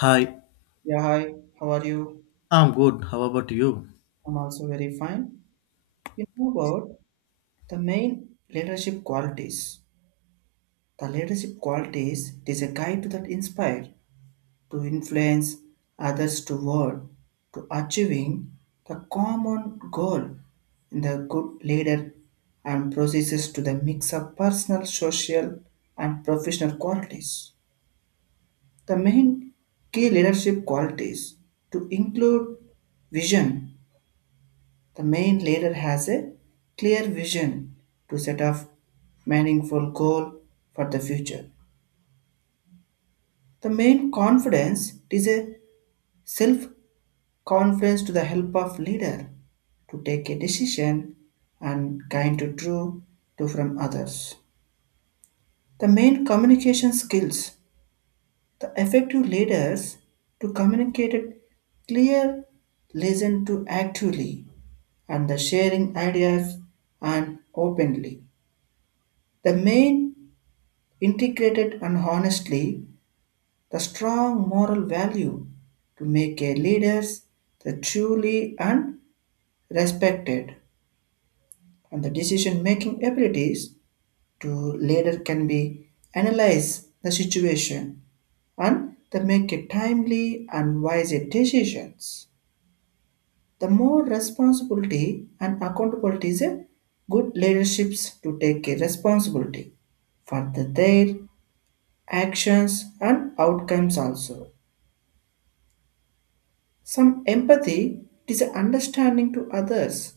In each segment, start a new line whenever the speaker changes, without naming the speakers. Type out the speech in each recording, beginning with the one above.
Hi,
Yeah, hi, how are you?
I'm good. How about you?
I'm also very fine. You know about the main leadership qualities. The leadership qualities it is a guide to that inspire, to influence others toward, to achieving the common goal in the good leader and processes to the mix of personal, social, and professional qualities. The main key leadership qualities to include vision. The main leader has a clear vision to set up meaningful goal for the future. The main confidence is a self-confidence to the help of leader to take a decision and kind to true to from others. The main communication skills. The effective leaders to communicate a clear listen to actively and the sharing ideas and openly. The main integrated and honestly the strong moral value to make a leaders the truly and respected and the decision making abilities to leader can be analyze the situation and they make a timely and wise decisions the more responsibility and accountability is a good leaderships to take a responsibility for their actions and outcomes also. Some empathy is an understanding to others,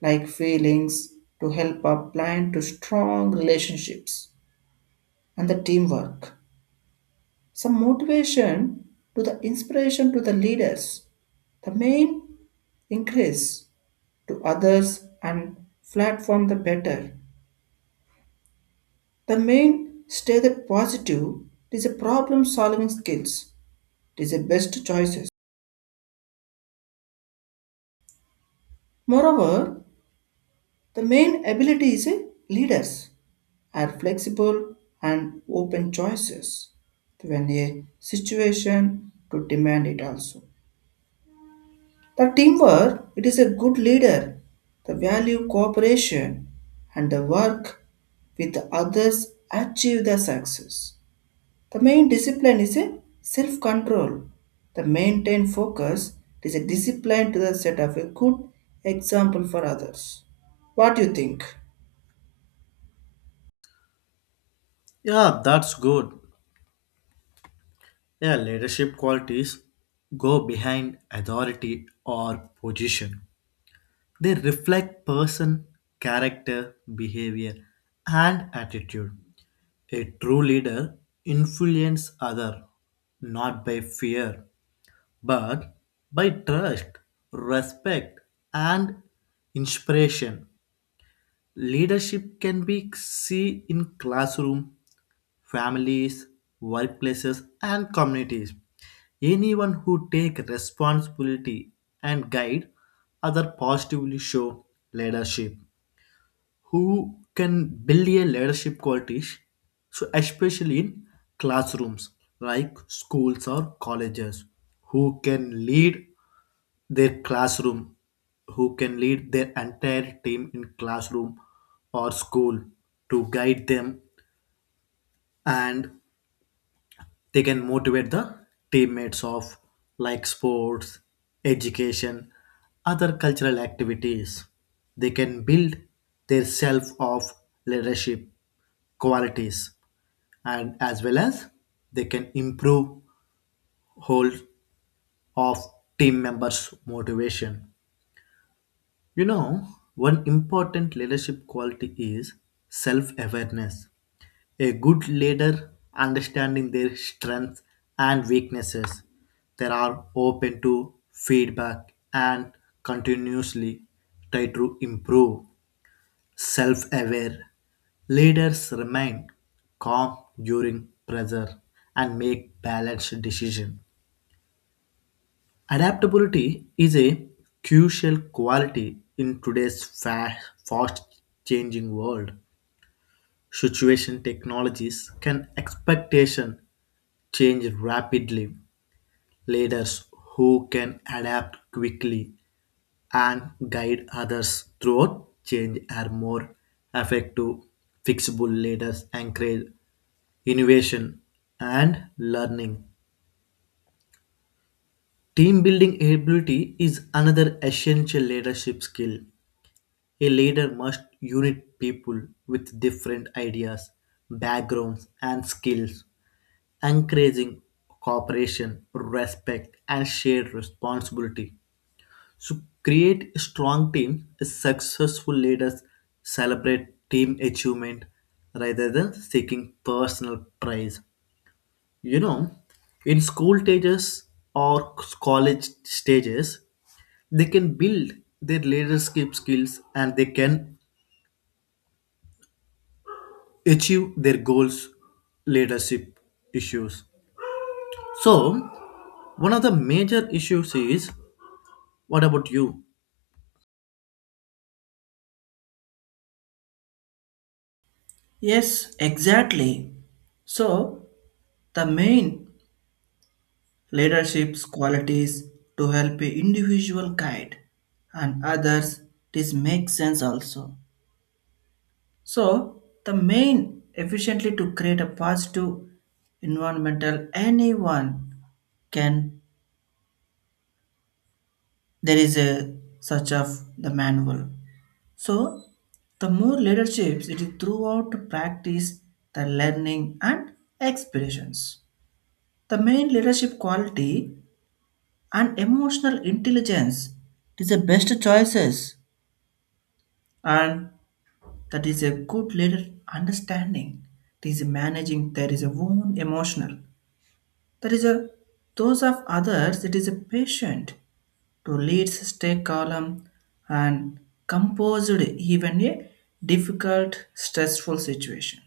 like feelings to help up blind to strong relationships and the teamwork. Some motivation to the inspiration to the leaders. The main increase to others and platform the better. The main stay the positive is a problem solving skills. It is the best choices. Moreover, the main ability is a leaders are flexible and open choices when a situation to demand it also. The teamwork, it is a good leader, the value cooperation and the work with others achieve the success. The main discipline is a self-control. The maintain focus is a discipline to the set of a good example for others. What do you think?
Yeah, that's good. Yeah, leadership qualities go behind authority or position. They reflect person, character, behavior, and attitude. A true leader influences other not by fear but by trust, respect, and inspiration. Leadership can be seen in classroom, families, workplaces, and communities. Anyone who take responsibility and guide other positively show leadership who can build a leadership qualities so especially in classrooms like schools or colleges who can lead their classroom who can lead their entire team in classroom or school to guide them and they can motivate the teammates of like sports education other cultural activities they can build their self of leadership qualities and as well as they can improve whole of team members motivation you know one important leadership quality is self awareness a good leader understanding their strengths and weaknesses. They are open to feedback and continuously try to improve. Self aware leaders remain calm during pressure and make balanced decisions. Adaptability is a crucial quality in today's fast changing world. Situation technologies can expectation change rapidly. Leaders who can adapt quickly and guide others throughout change are more effective. Fixable leaders encourage innovation and learning. Team building ability is another essential leadership skill. A leader must unite people with different ideas, backgrounds, and skills, encouraging cooperation, respect, and shared responsibility. So, create a strong team. Successful leaders celebrate team achievement rather than seeking personal praise. You know, in school stages or college stages, they can build their leadership skills and they can achieve their goals, leadership issues. So, one of the major issues is what about you?
Yes, exactly. So, the main leadership's qualities to help a individual guide and others this makes sense also. So the main efficiently to create a positive environmental anyone can, there is a such of the manual. So the more leaderships it is throughout to practice the learning and experience. The main leadership quality and emotional intelligence is the best choices and that is a good leader understanding it is managing there is a own emotional, there is a those of others it is a patient to lead stay calm and composed even a difficult stressful situation.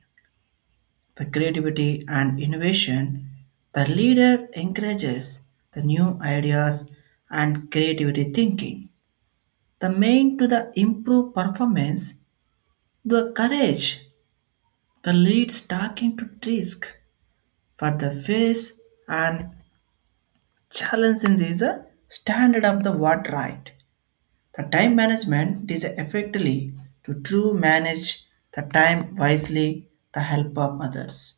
The creativity and innovation, the leader encourages the new ideas and creativity thinking. The main to the improve performance, the courage, the leads talking to risk for the face and challenging is the standard of the what right. The time management is effectively to true manage the time wisely, the help of others.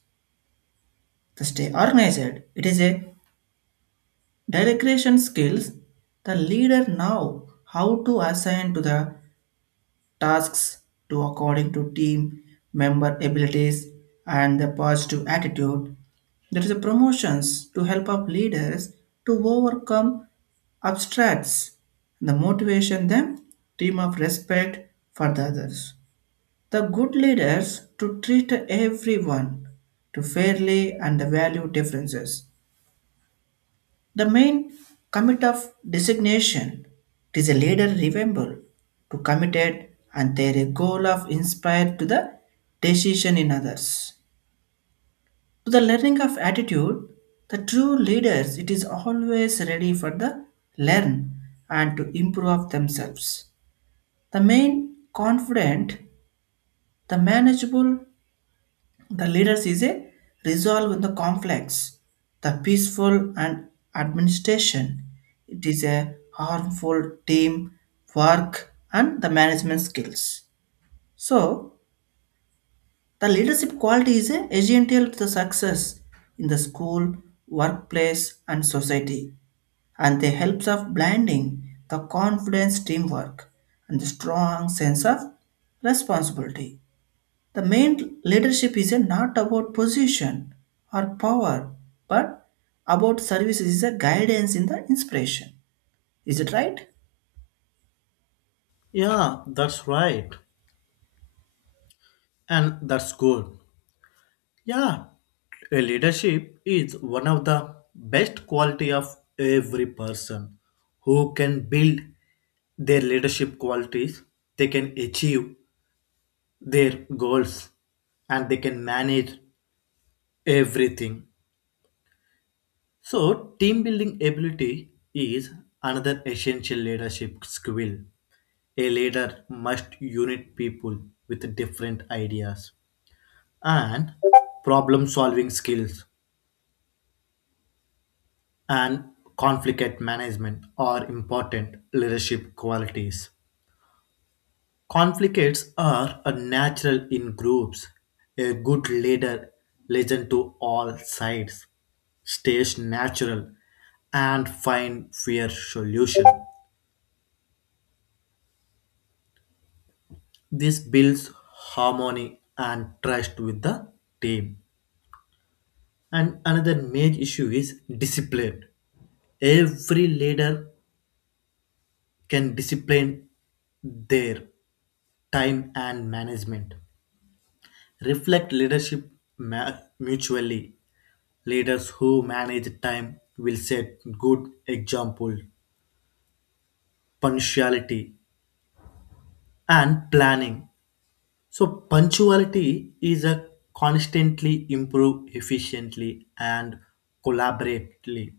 To stay organized, it is a delegation skills the leader now how to assign to the tasks to according to team member abilities and the positive attitude. There is a promotions to help up leaders to overcome obstacles. The motivation them team of respect for the others. The good leaders to treat everyone to fairly and value differences. The main commit of designation it is a leader remember to committed and their goal of inspire to the decision in others. To the learning of attitude, the true leaders it is always ready for the learn and to improve themselves. The main confident, the manageable. The leaders is a resolve in the conflicts, the peaceful and administration. It is a harmful team work and the management skills. So the leadership quality is a essential to the success in the school, workplace, and society, and they helps of blending the confidence, teamwork, and the strong sense of responsibility. The main leadership is a not about position or power, but about service is a guidance in the inspiration. Is it right?
Yeah, that's right. And that's good. Yeah, a leadership is one of the best quality of every person who can build their leadership qualities, they can achieve their goals and they can manage everything. So, team building ability is another essential leadership skill. A leader must unite people with different ideas and problem solving skills and conflict management are important leadership qualities. Conflicts are a natural in groups. A good leader listens to all sides, stays natural, and find fair solution. This builds harmony and trust with the team. And another major issue is discipline. Every leader can discipline their time and management. Reflect leadership mutually. Leaders who manage time will set good example, punctuality, and planning. So punctuality is a constantly improve efficiently and collaboratively.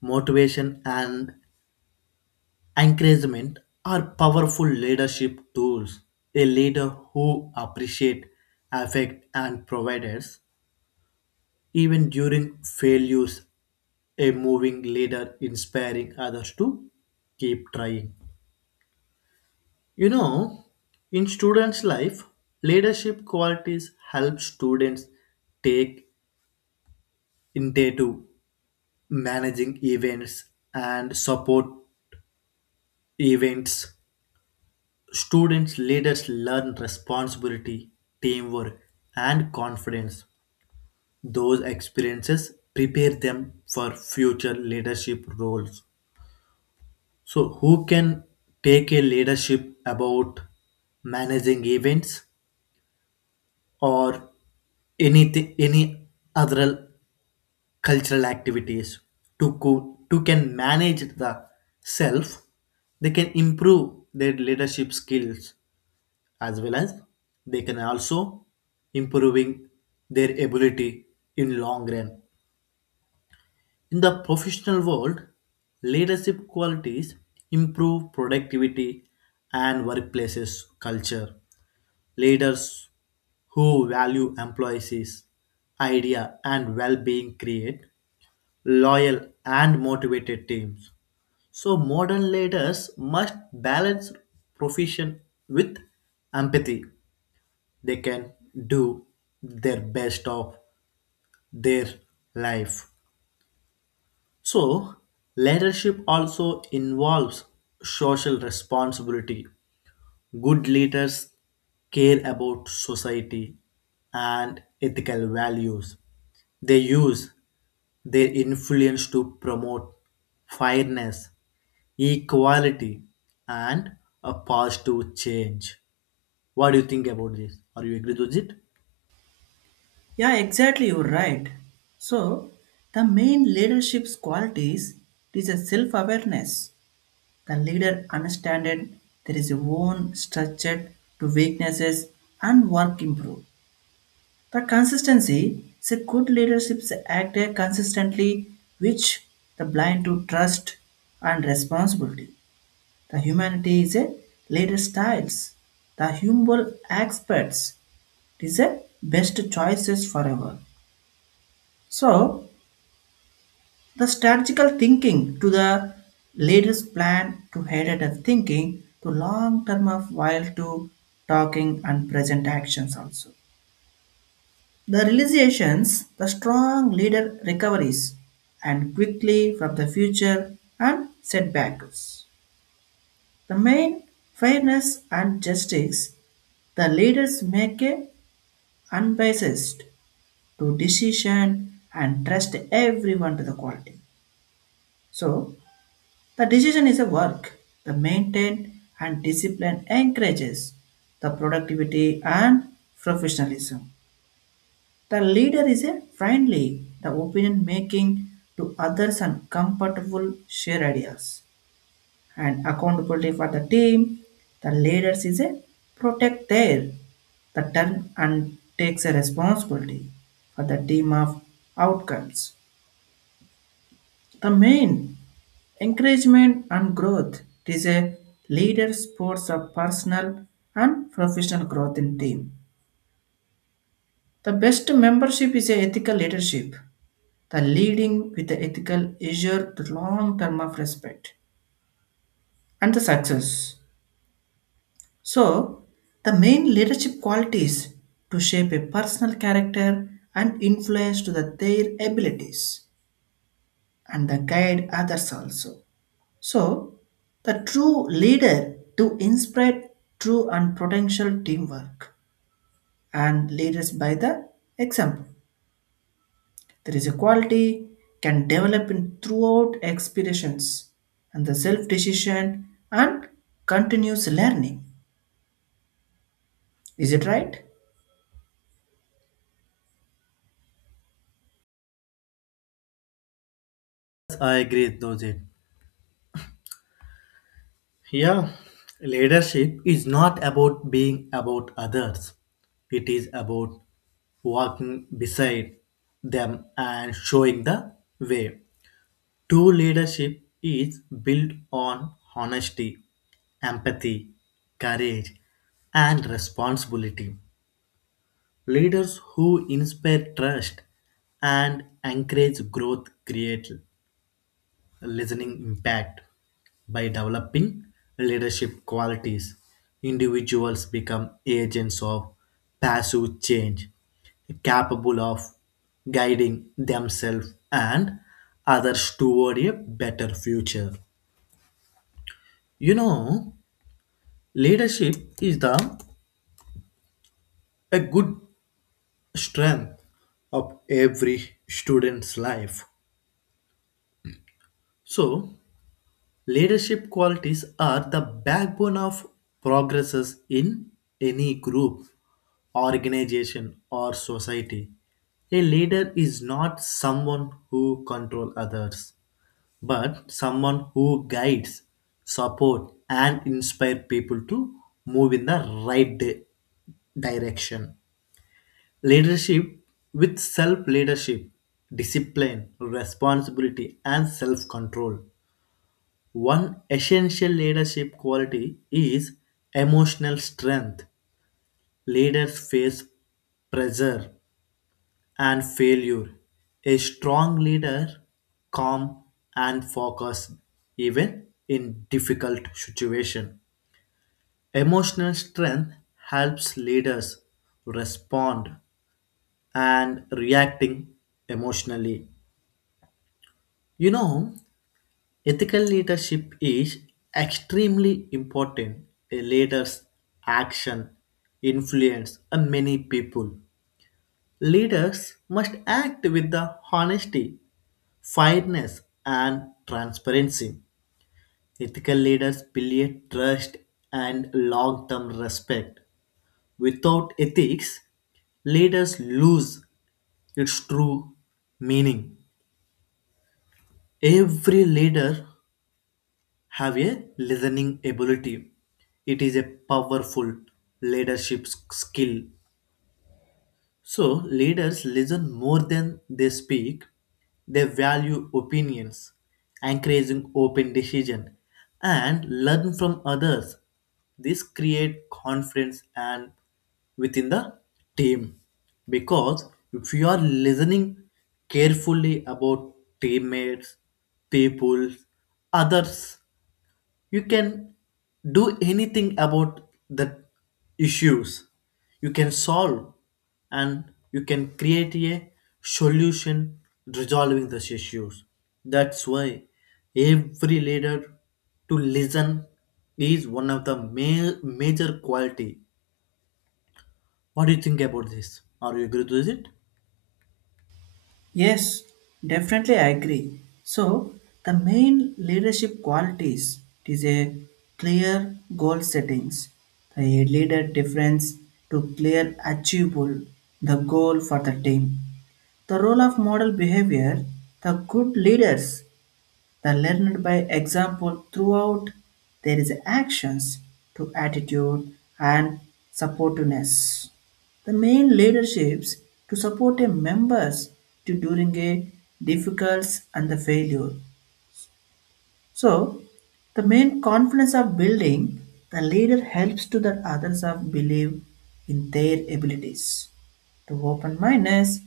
Motivation and encouragement are powerful leadership tools. A leader who appreciate affect and providers even during failures a moving leader inspiring others to keep trying. You know, in students life leadership qualities help students take into managing events and support events. Students leaders learn responsibility, teamwork, and confidence. Those experiences prepare them for future leadership roles. So, who can take a leadership about managing events or anything, any other cultural activities to can manage the self they can improve their leadership skills as well as they can also improving their ability in long run in the professional world leadership qualities improve productivity and workplaces culture. Leaders who value employees' idea and well-being create loyal and motivated teams. So modern leaders must balance profession with empathy. They can do their best of their life. So leadership also involves social responsibility. Good leaders care about society and ethical values. They use their influence to promote fairness, equality, and a positive change. What do you think about this? Are you agree with it?
Yeah, exactly. You're right. So, the main leadership's qualities is a self-awareness. The leader understands there is a own structure to weaknesses and work improve. The consistency is a good leadership act consistently which the blind to trust and responsibility. The humanity is a leader styles. The humble experts is a best choices forever. So the strategical thinking to the leader's plan to headed of thinking to long term of while to talking and present actions also. The realizations, the strong leader recoveries and quickly from the future and setbacks. The main fairness and justice, the leaders make a unbiased to decision and trust everyone to the quality. So the decision is a work, the maintain and discipline encourages the productivity and professionalism. The leader is a friendly, the opinion making to others and comfortable share ideas and accountability for the team. The leaders is a protect their the turn and takes a responsibility for the team of outcomes. The main encouragement and growth is a leader sports of personal and professional growth in team. The best membership is a ethical leadership the leading with the ethical issue the long term of respect and the success. So, the main leadership qualities to shape a personal character and influence to their abilities and the guide others also. So, the true leader to inspire true and potential teamwork and leaders by the example. There is a quality can develop in throughout expirations and the self decision and continuous learning. Is it right?
I agree with it. Yeah, leadership is not about being about others. It is about walking beside them and showing the way. True leadership is built on honesty, empathy, courage, and responsibility. Leaders who inspire trust and encourage growth create listening impact by developing leadership qualities individuals become agents of passive change capable of guiding themselves and others toward a better future. You know, leadership is the a good strength of every student's life. So Leadership qualities are the backbone of progresses in any group, organization, or society. A leader is not someone who controls others, but someone who guides, support, and inspire people to move in the right direction. Leadership with self leadership, discipline, responsibility, and self control one essential leadership quality is emotional strength. Leaders face pressure and failure. A strong leader, calm and focused, even in difficult situations. Emotional strength helps leaders respond and reacting emotionally. You know, Ethical leadership is extremely important. A leader's action influence a many people. Leaders must act with the honesty, fairness, and transparency. Ethical leaders build trust and long-term respect. Without ethics, leaders lose its true meaning. Every leader have a listening ability. It is a powerful leadership skill. So, leaders listen more than they speak. They value opinions, encouraging open decision, and learn from others. This create confidence and within the team because if you are listening carefully about teammates, people, others you can do anything about the issues you can solve and you can create a solution resolving those issues that's why every leader to listen is one of the major quality. What do you think about this? Are you agree with it?
Yes, definitely I agree. So, the main leadership qualities is a clear goal settings. The leader difference to clear achievable the goal for the team. The role of model behavior, the good leaders they learned by example throughout. There is actions to attitude and supportiveness. The main leaderships to support a members to during a difficult and the failure. So the main confidence of building the leader helps to the others of believe in their abilities to open minus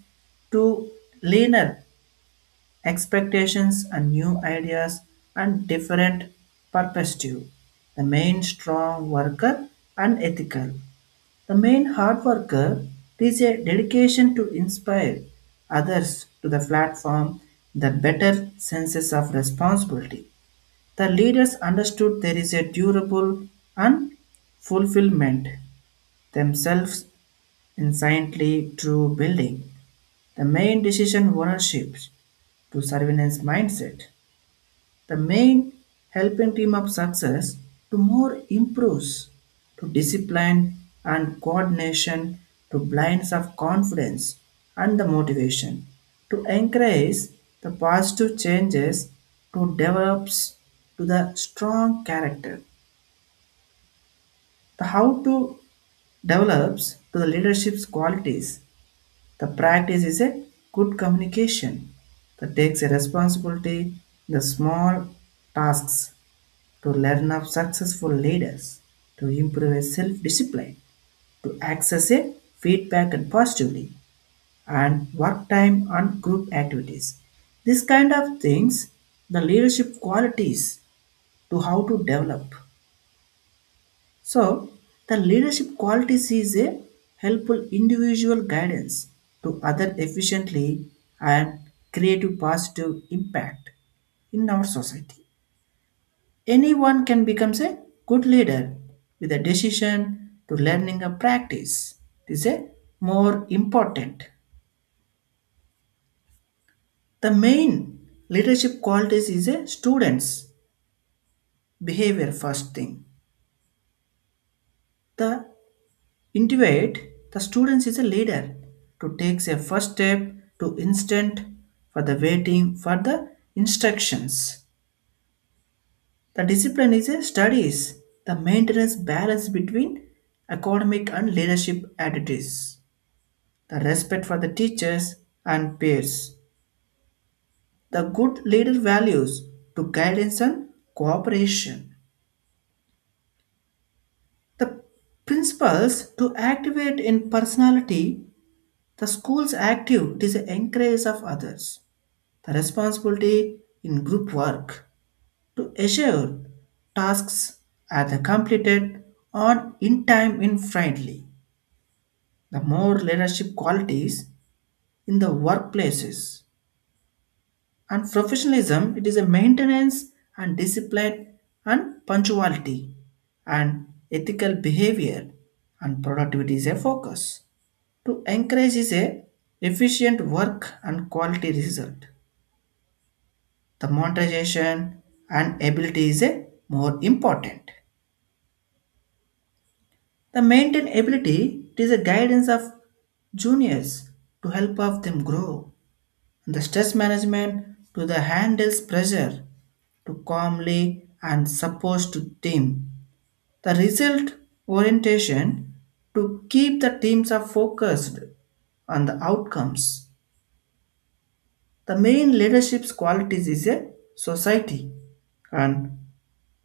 to leaner expectations and new ideas and different perspective. The main strong worker and ethical. The main hard worker is a dedication to inspire others to the platform, the better senses of responsibility. The leaders understood there is a durable and fulfillment themselves in silently true building. The main decision ownership to surveillance mindset. The main helping team of success to more improves to discipline and coordination to blinds of confidence and the motivation to encourage the positive changes to develops to the strong character. The how to develops to the leadership's qualities. The practice is a good communication that takes a responsibility in the small tasks to learn of successful leaders, to improve a self-discipline, to access a feedback and positively, and work time and group activities. This kind of things, the leadership qualities to how to develop. So the leadership qualities is a helpful individual guidance to other efficiently and creative positive impact in our society. Anyone can become a good leader with a decision to learning and practice. This is a more important. The main leadership qualities is a student's behavior first thing. The individuate, the students is a leader to takes a first step to instant for the waiting for the instructions. The discipline is a studies, the maintenance balance between academic and leadership attitudes, the respect for the teachers and peers, the good leader values to guidance and cooperation, the principles to activate in personality, the school's active it is the encourage of others, the responsibility in group work to assure tasks are the completed on in time in friendly, the more leadership qualities in the workplaces. And professionalism, it is a maintenance and discipline and punctuality and ethical behavior and productivity is a focus. To encourage is a efficient work and quality result. The monetization and ability is a more important. The maintain ability it is a guidance of juniors to help of them grow, the stress management to the handles pressure to calmly and supposed to team. The result orientation to keep the teams are focused on the outcomes. The main leadership's qualities is a society and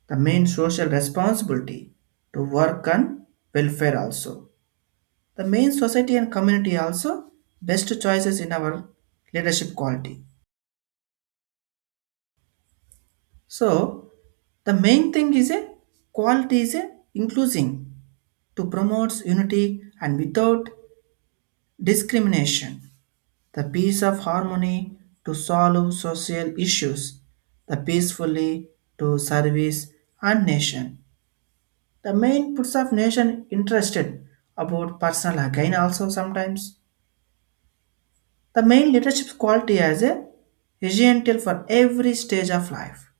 the main social responsibility to work on welfare also. The main society and community also best choices in our leadership quality. So the main thing is a quality is a inclusion to promote unity and without discrimination, the peace of harmony to solve social issues, the peacefully to service and nation. The main puts of nation interested about personal gain also sometimes. The main leadership quality as a essential for every stage of life,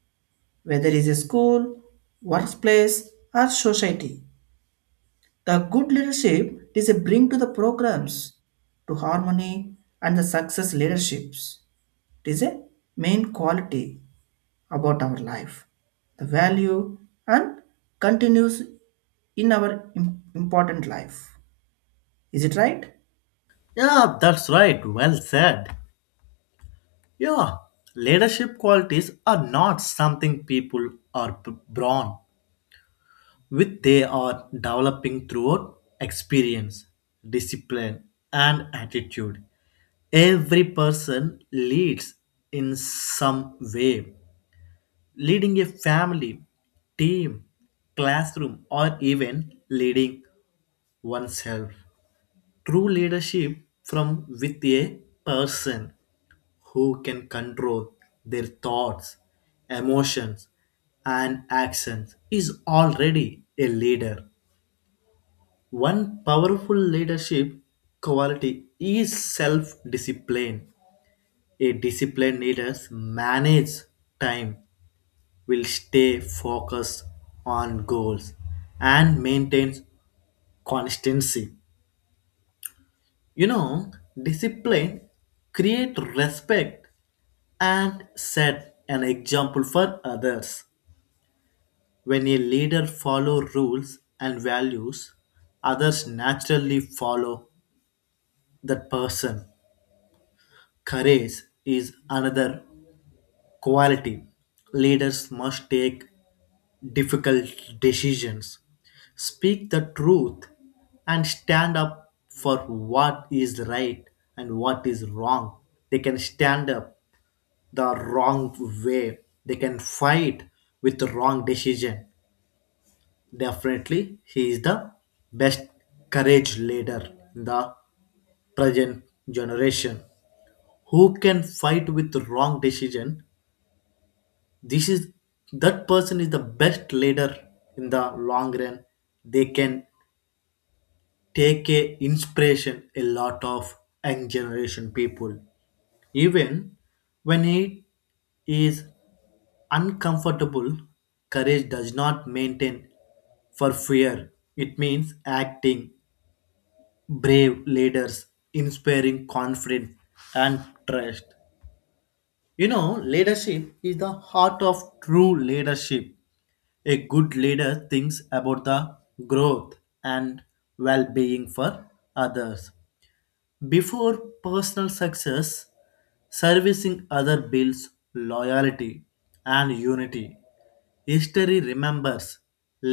whether it is a school, workplace, or society. The good leadership is a bring to the programs, to harmony and the success leaderships. It is a main quality about our life. The value and continues in our im- important life. Is it right?
Yeah, that's right. Well said. Yeah, leadership qualities are not something people are born which they are developing throughout experience, discipline, and attitude. Every person leads in some way, leading a family, team, classroom, or even leading oneself. True leadership from with a person who can control their thoughts, emotions, and actions is already a leader. One powerful leadership quality is self discipline. A disciplined leader manages time, will stay focused on goals, and maintains consistency. You know, discipline create respect and set an example for others. When a leader follow rules and values, others naturally follow that person. Courage is another quality. Leaders must take difficult decisions, speak the truth, and stand up for what is right and what is wrong. They can stand up the wrong way, they can fight with the wrong decision. Definitely, he is the best courage leader in the present generation who can fight with wrong decision this is that person is the best leader in the long run they can take a inspiration a lot of young generation people even when it is uncomfortable courage does not maintain for fear it means acting brave leaders inspiring confidence and trust. You know, leadership is the heart of true leadership. A good leader thinks about the growth and well being for others. Before personal success, servicing other builds loyalty and unity. History remembers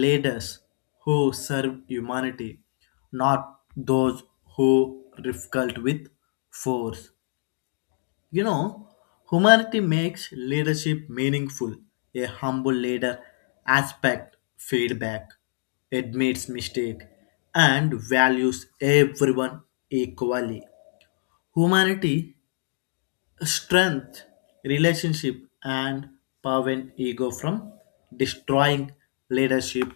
leaders who served humanity, not those who difficult with force. You know, humanity makes leadership meaningful. A humble leader aspect feedback, admits mistake, and values everyone equally. Humanity strength, relationship, and prevent ego from destroying leadership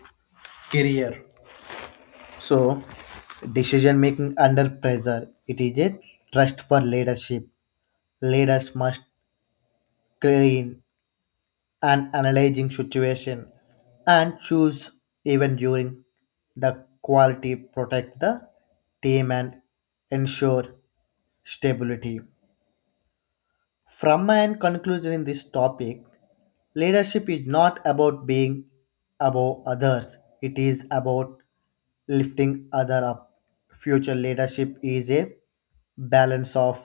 career. So, decision making under pressure. It is a trust for leadership. Leaders must clean and analyzing situation and choose even during the quality protect the team and ensure stability from my end conclusion in this topic leadership is not about being above others it is about lifting other up future leadership is a balance of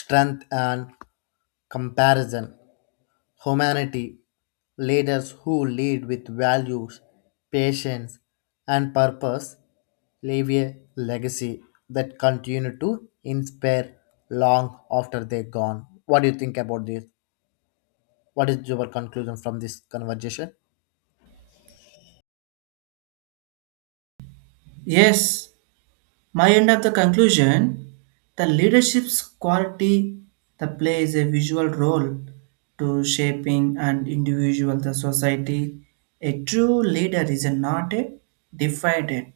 strength and comparison humanity, leaders who lead with values, patience, and purpose leave a legacy that continue to inspire long after they're gone. What do you think about this? What is your conclusion from this conversation?
Yes, my end of the conclusion the leadership's quality that plays a visual role to shaping an individual the society. A true leader is not a defined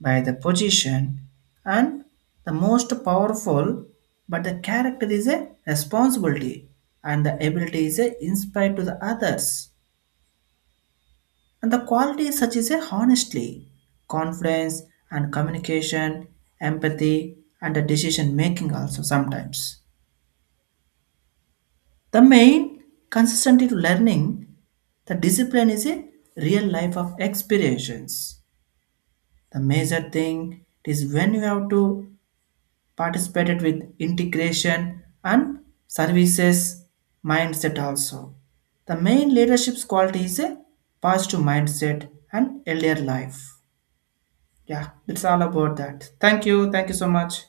by the position and the most powerful, but the character is a responsibility and the ability is a inspired to the others. And the qualities such as a honestly, confidence and communication, empathy and a decision making also sometimes. The main consistency to learning, the discipline is a real life of experience. The major thing is when you have to participate it with integration and services mindset also. The main leadership's quality is a positive mindset and earlier life. Yeah, it's all about that. Thank you. Thank you so much.